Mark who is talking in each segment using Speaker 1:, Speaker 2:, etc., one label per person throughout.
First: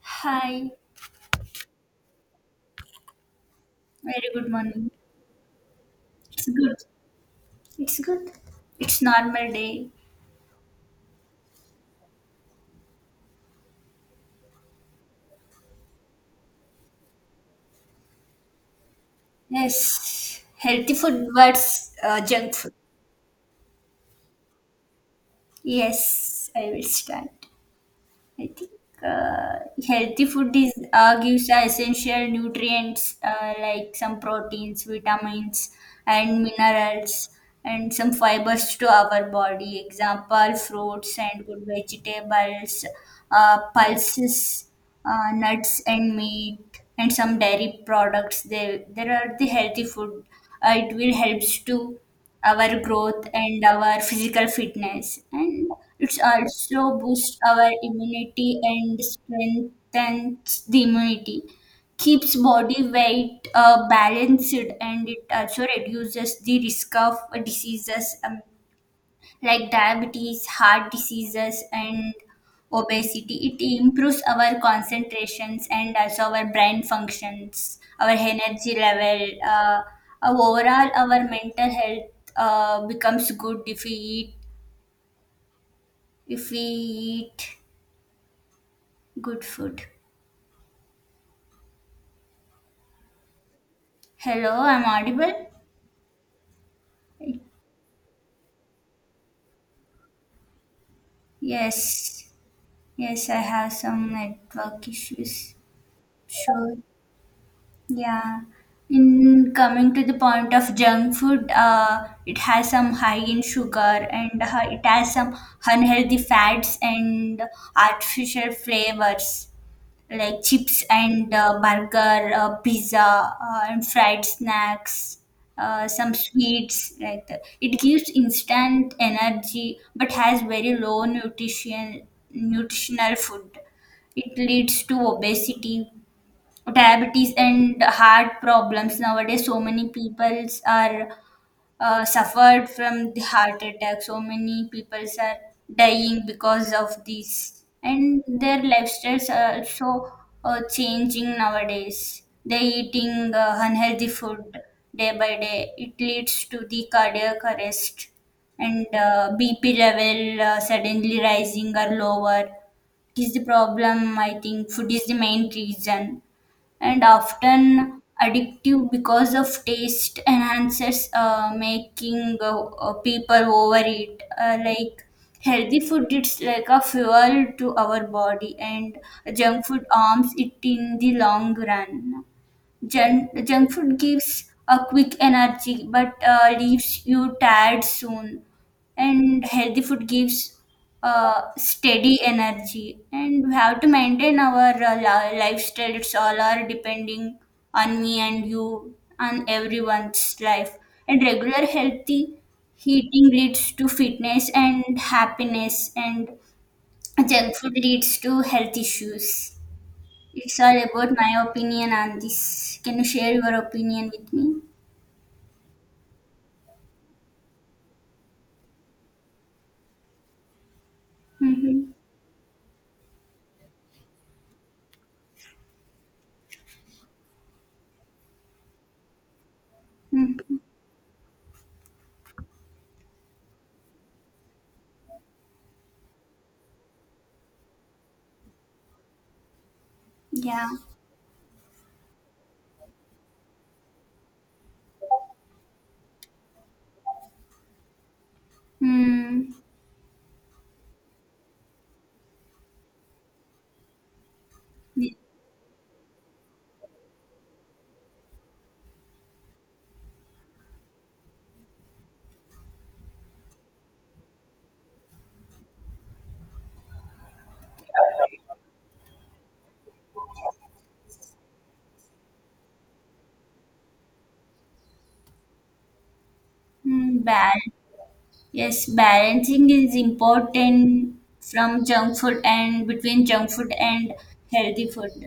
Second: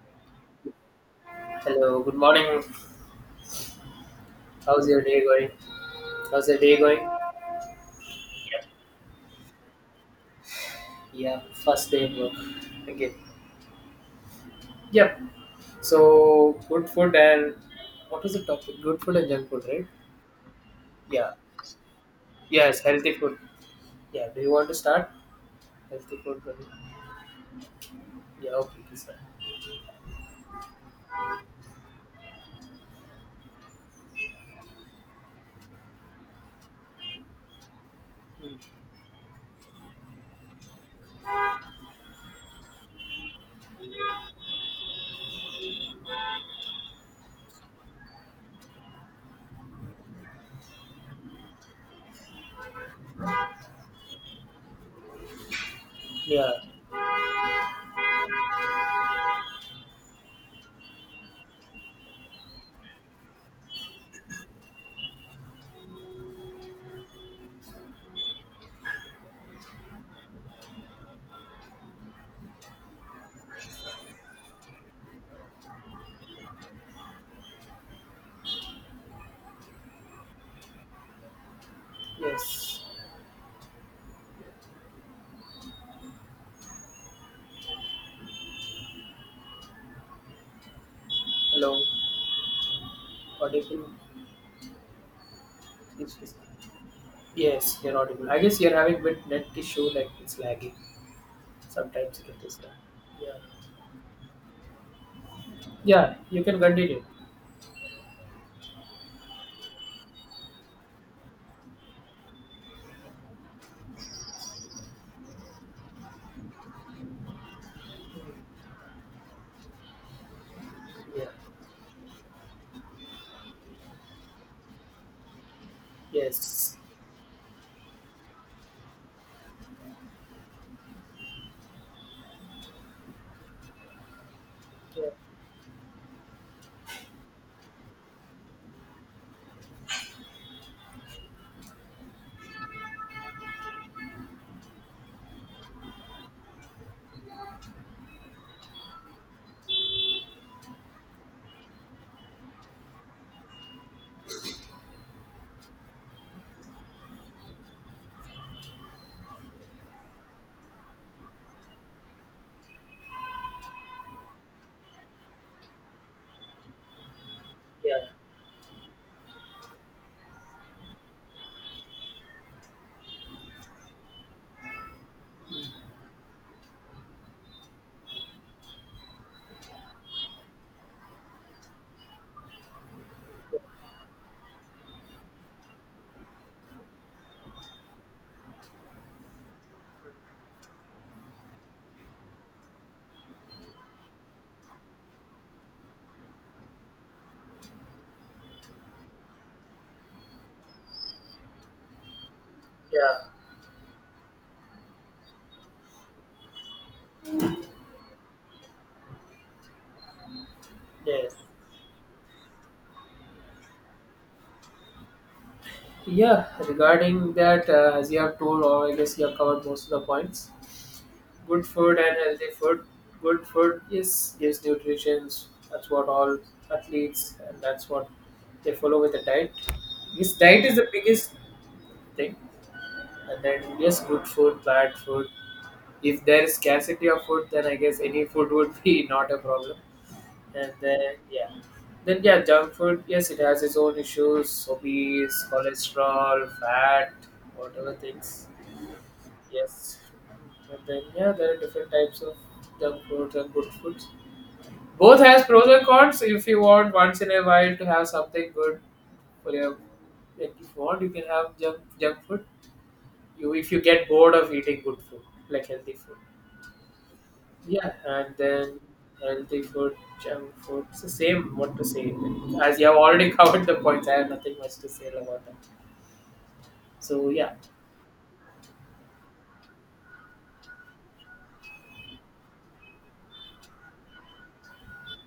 Speaker 1: Hi,
Speaker 2: Hello, good morning.
Speaker 1: very good
Speaker 2: How's
Speaker 1: morning.
Speaker 2: your day going?
Speaker 1: It's
Speaker 2: How's your
Speaker 1: good.
Speaker 2: day going?
Speaker 1: It's good.
Speaker 2: Yep.
Speaker 1: It's normal day.
Speaker 2: Yeah, first day at work. Okay. Yep. So, good food and what was the topic? Good food and junk food, right?
Speaker 1: Yes, healthy food
Speaker 2: Yeah.
Speaker 1: versus junk food.
Speaker 2: Yes, healthy food. Yeah. Do you want to start? Healthy food,
Speaker 1: Yes,
Speaker 2: right?
Speaker 1: I will start. I
Speaker 2: Yeah.
Speaker 1: think
Speaker 2: Okay. Please start.
Speaker 1: uh, healthy food is gives the essential nutrients like some proteins, vitamins, and minerals, and some
Speaker 2: Mm.
Speaker 1: fibers to our body. Example: fruits and good vegetables, pulses, nuts and meat, and some dairy products. They there are the healthy food. It will helps to our growth and our physical fitness, and it's
Speaker 2: Yeah.
Speaker 1: also boosts our immunity and strengthens the immunity, keeps body weight balanced, and it also reduces the risk of diseases like diabetes, heart diseases, and obesity. It improves our concentrations and also our brain functions, our energy level. Overall, our mental health
Speaker 2: Yes.
Speaker 1: becomes good if we eat good food.
Speaker 2: Hello. Audible.
Speaker 1: Hello, I'm audible.
Speaker 2: Please, please. Yes, you're audible. I guess you're having bit net issue, like it's lagging. Sometimes
Speaker 1: Yes,
Speaker 2: it is.
Speaker 1: yes,
Speaker 2: Yeah.
Speaker 1: I have some network issues.
Speaker 2: Yeah, you can
Speaker 1: Sure.
Speaker 2: continue.
Speaker 1: Yeah. In coming to the point of junk food, it has some high in sugar, and it has some unhealthy fats and artificial flavors like chips
Speaker 2: Yeah.
Speaker 1: and burger, pizza, and fried snacks, some
Speaker 2: Yes.
Speaker 1: sweets like that. It gives instant energy but has very low nutritional food. It leads to
Speaker 2: Yeah.
Speaker 1: obesity, diabetes and heart problems. Nowadays so many peoples are suffered from the heart attack, so many peoples are dying because of this, and their lifestyles are also changing. Nowadays they eating unhealthy food day by day. It leads to the cardiac arrest, and bp level suddenly rising or lower. It is the problem. I think food is the main reason, and often
Speaker 2: Yeah.
Speaker 1: addictive because of taste enhancers, making people overeat. Like healthy food, it's like a fuel to our body, and junk food arms it in the long run. Junk food gives a quick energy but leaves you tired soon. And healthy food gives steady energy. And we have to maintain our lifestyle. It's all are depending on me and you, on everyone's life. And regular healthy
Speaker 2: Yeah.
Speaker 1: eating leads to fitness and happiness, and junk food leads to health issues. It's all about my
Speaker 2: Yes.
Speaker 1: opinion on this. Can you share your opinion with me?
Speaker 2: Yeah. Regarding that, as you have told, or I guess you have covered most of the points. Good
Speaker 1: Mm-hmm.
Speaker 2: food and healthy food. Good food, is gives nutrition. That's what all athletes and that's what they follow with the diet. This
Speaker 1: Mm-hmm.
Speaker 2: diet is the biggest thing. And then yes, good food, bad food. If there is scarcity of food, then I guess any food would be not a problem.
Speaker 1: Yeah.
Speaker 2: And then yeah, junk food. Yes, it has its own issues: obese, cholesterol, fat, whatever things.
Speaker 1: Mm.
Speaker 2: Yes, and then yeah, there are different types of junk foods and good foods. Both has pros and cons. If you want once in a while to have something good for your, like if you want, you can have junk food. You if you get bored of eating good food, like healthy food. Yeah, and then healthy food, junk food. It's the same what to say. As you have already covered the points, I have nothing much to say about that.
Speaker 1: Mm.
Speaker 2: So yeah,
Speaker 1: Yes, balancing is important from junk food and between junk food and healthy food.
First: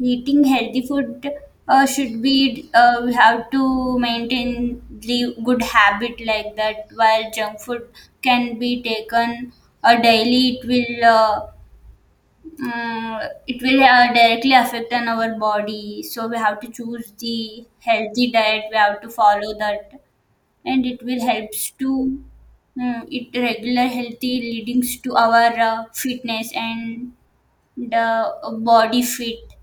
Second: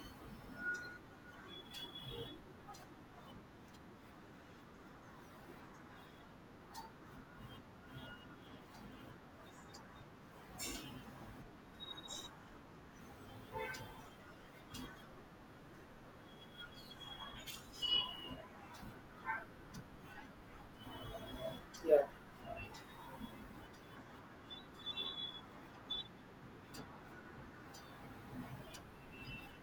Speaker 1: Eating healthy food should be, we have to maintain the good habit like that. While junk food can be taken daily, it will. Mm, it will directly affect on our body, so we have to choose the healthy diet, we have to follow that, and it will helps
Speaker 2: yeah,
Speaker 1: to it regular healthy leadings to our fitness and the body fit,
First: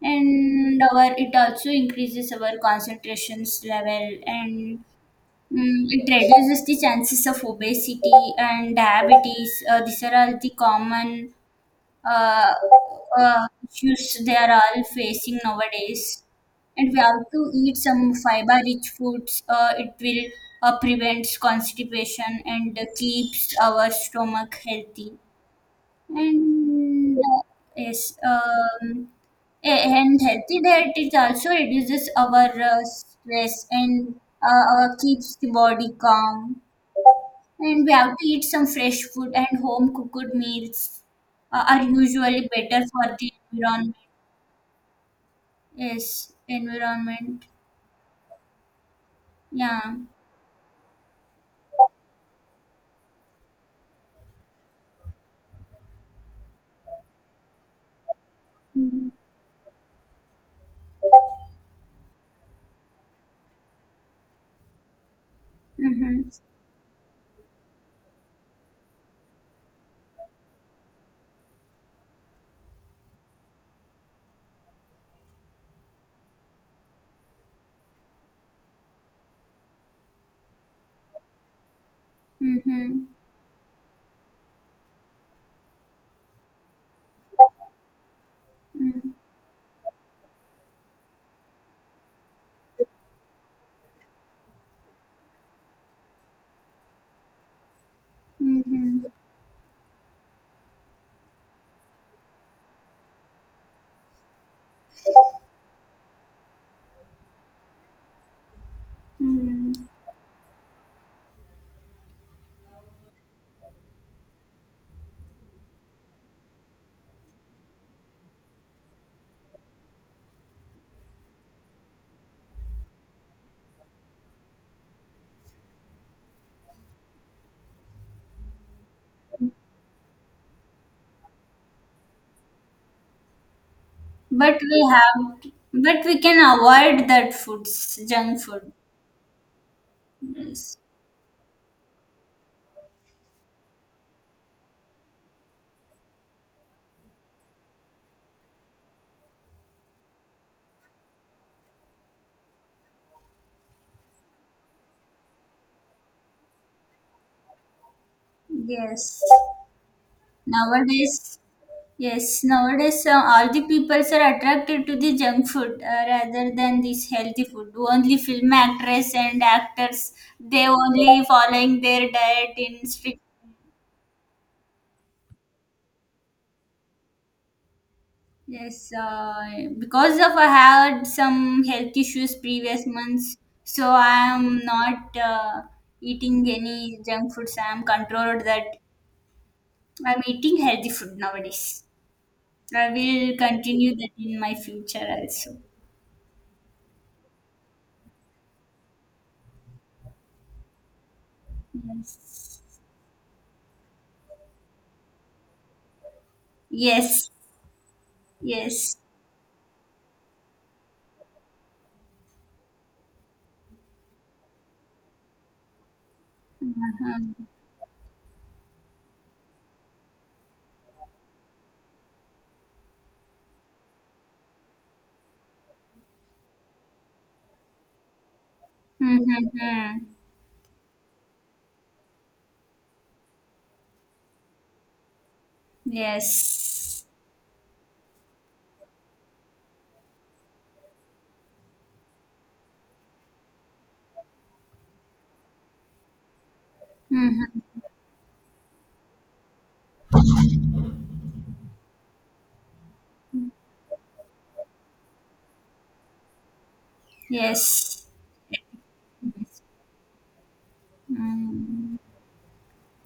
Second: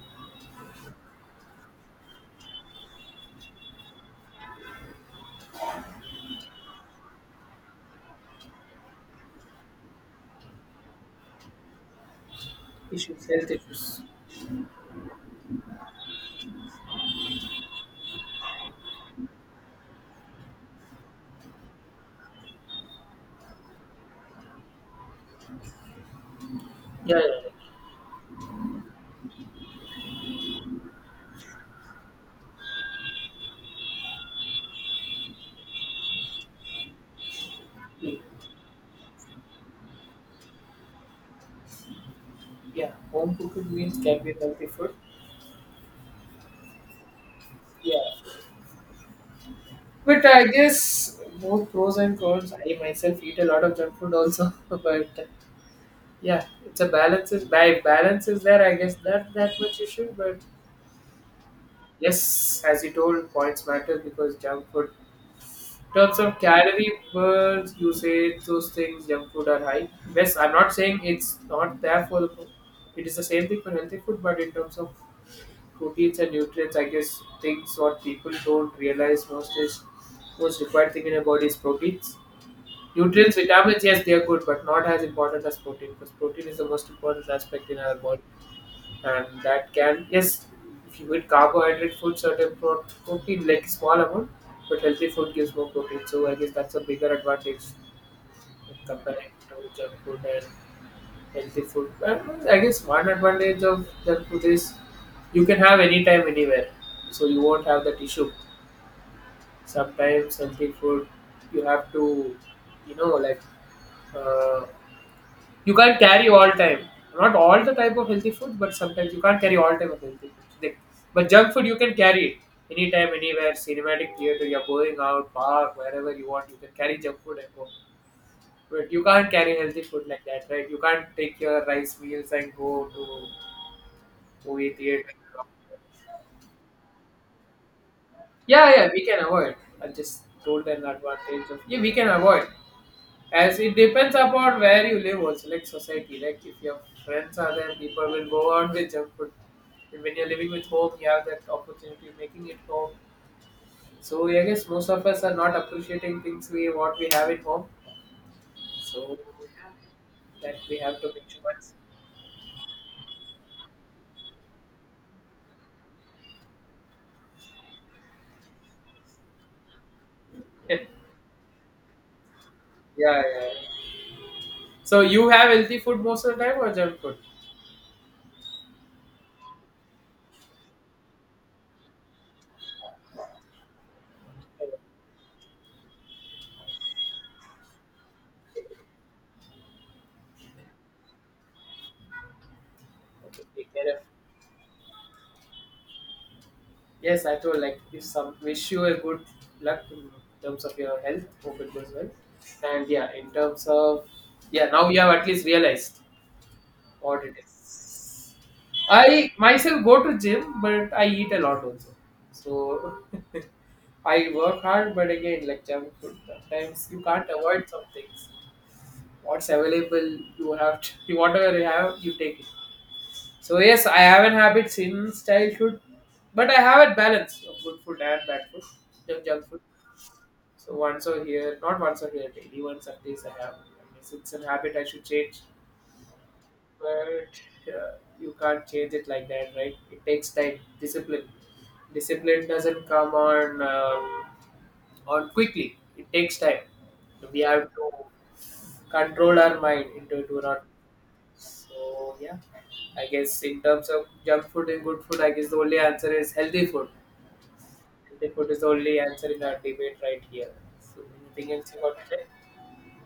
Speaker 1: and our it also increases our concentrations level, and it reduces the chances of obesity and diabetes. Uh, These are all the common uh,
Speaker 2: issues,
Speaker 1: uh,
Speaker 2: health issues.
Speaker 1: issues they are all facing nowadays. And we have to eat some fiber-rich foods. It will prevent constipation and keeps our stomach healthy. And
Speaker 2: Yeah, yeah,
Speaker 1: Yes, and healthy diet it also reduces our stress and keeps the body calm, and we have
Speaker 2: yeah.
Speaker 1: to eat some fresh food, and home cooked meals are usually better
Speaker 2: Yeah,
Speaker 1: for the
Speaker 2: home cooked
Speaker 1: environment.
Speaker 2: meals can be healthy food.
Speaker 1: Yes, environment.
Speaker 2: Yeah,
Speaker 1: Yeah.
Speaker 2: but I guess both pros and cons. I myself eat a lot of junk food also, but yeah, it's a balance. Is by balance is there? I guess
Speaker 1: Mm-hmm.
Speaker 2: not that much issue, but yes, as you told, points matter because junk food terms
Speaker 1: Mm-hmm.
Speaker 2: of calorie per usage, those things, junk food are high. Yes, I'm not saying it's not there for the food. It is the same thing for healthy food, but in terms of proteins and nutrients, I guess things what people don't realize most is most required thing in a body is proteins.
Speaker 1: Mm-hmm.
Speaker 2: Nutrients, vitamins, yes, they are good, but not as important as protein because protein is the most important aspect in our body and that can yes if you eat carbohydrate food certain protein like small amount but healthy food gives more protein so I guess that's a bigger advantage
Speaker 1: Mm-hmm.
Speaker 2: comparing to junk food and healthy food and I guess one advantage of junk food is you can have anytime anywhere so you won't have that issue
Speaker 1: Mm-hmm.
Speaker 2: sometimes healthy food you have to you know like uh, you can't carry all time. Not all the type of healthy food, but sometimes you can't carry all type of healthy food. Like, but junk food you can carry it anytime, anywhere. Cinematic theater, you're going out, park, wherever you want, you can carry junk food and go. But you can't carry healthy food like that, right? You can't take your rice meals and go to
Speaker 1: But
Speaker 2: movie
Speaker 1: we
Speaker 2: theater.
Speaker 1: have, but we can avoid that foods, junk food.
Speaker 2: Yeah, yeah, we can avoid. I just told
Speaker 1: Yes.
Speaker 2: an advantage of yeah, we can avoid. As it depends upon where you live also, like society. Like if your friends are there, people will go out with junk food. And when you're living with home, you have that opportunity of making it home. So I guess most of us are not appreciating things we what we have at home. So
Speaker 1: Yes.
Speaker 2: that we have to make
Speaker 1: Nowadays,
Speaker 2: sure it's-
Speaker 1: Yes, nowadays all the peoples are attracted to the junk food rather than this healthy food. Only film actress and actors, they only following their diet in strict.
Speaker 2: yeah, yeah, yeah. So you have healthy food most of the time or junk food?
Speaker 1: Yes, because of I had some health issues previous months, so I am
Speaker 2: Okay,
Speaker 1: not eating any junk foods. I am controlled that I'm eating healthy food nowadays. I will
Speaker 2: take
Speaker 1: continue
Speaker 2: care.
Speaker 1: that in my future also.
Speaker 2: Yes, I told like if some wish you a good luck in terms of your health, hope it goes well.
Speaker 1: Yes.
Speaker 2: And yeah, in terms of yeah, now you have at least realized what
Speaker 1: Yes.
Speaker 2: it is.
Speaker 1: Yes.
Speaker 2: I myself go to gym, but I eat a lot also. So I work hard, but again, like junk food, sometimes you can't
Speaker 1: Mhm.
Speaker 2: avoid some things. What's available, you have to, whatever you have, you take it. So yes, I have an habit since childhood, but I have a balance of good food and bad food, junk food.
Speaker 1: Mhm.
Speaker 2: So once or here, not once or here, daily once at least I have. I guess it's a habit I should change,
Speaker 1: Yes.
Speaker 2: but you can't change it like that, right? It takes time, discipline. Discipline doesn't come on quickly. It takes time. We
Speaker 1: Mhm.
Speaker 2: have to control our mind into do not so yeah, I guess in terms of junk food and good food, I guess the only answer is healthy food.
Speaker 1: Yes.
Speaker 2: Healthy food is the only answer in our debate right here. So anything else you
Speaker 1: Mm,
Speaker 2: want to say?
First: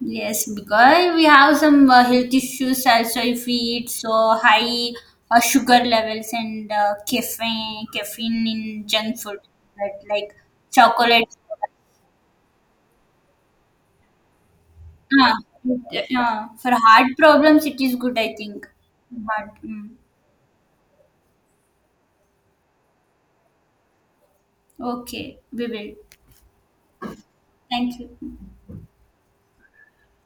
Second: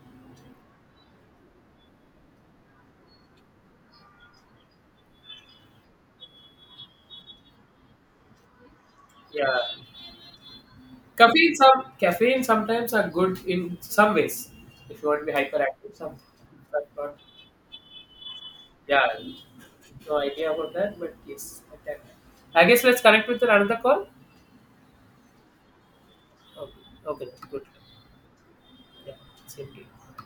Speaker 1: Yes, because we have some health issues also if we eat so high sugar levels and caffeine in junk food,
Speaker 2: Yeah,
Speaker 1: right? Like chocolate.
Speaker 2: caffeine some caffeine sometimes are good in some ways. If you want to
Speaker 1: Ah,
Speaker 2: be hyperactive, some
Speaker 1: yeah. For
Speaker 2: but
Speaker 1: heart
Speaker 2: not.
Speaker 1: problems, it is good, I think.
Speaker 2: Yeah,
Speaker 1: But mm,
Speaker 2: no idea about that, but yes, okay. I guess let's connect with another call.
Speaker 1: okay, we will.
Speaker 2: Okay, okay, good.
Speaker 1: Thank you.
Speaker 2: Yeah, same to you.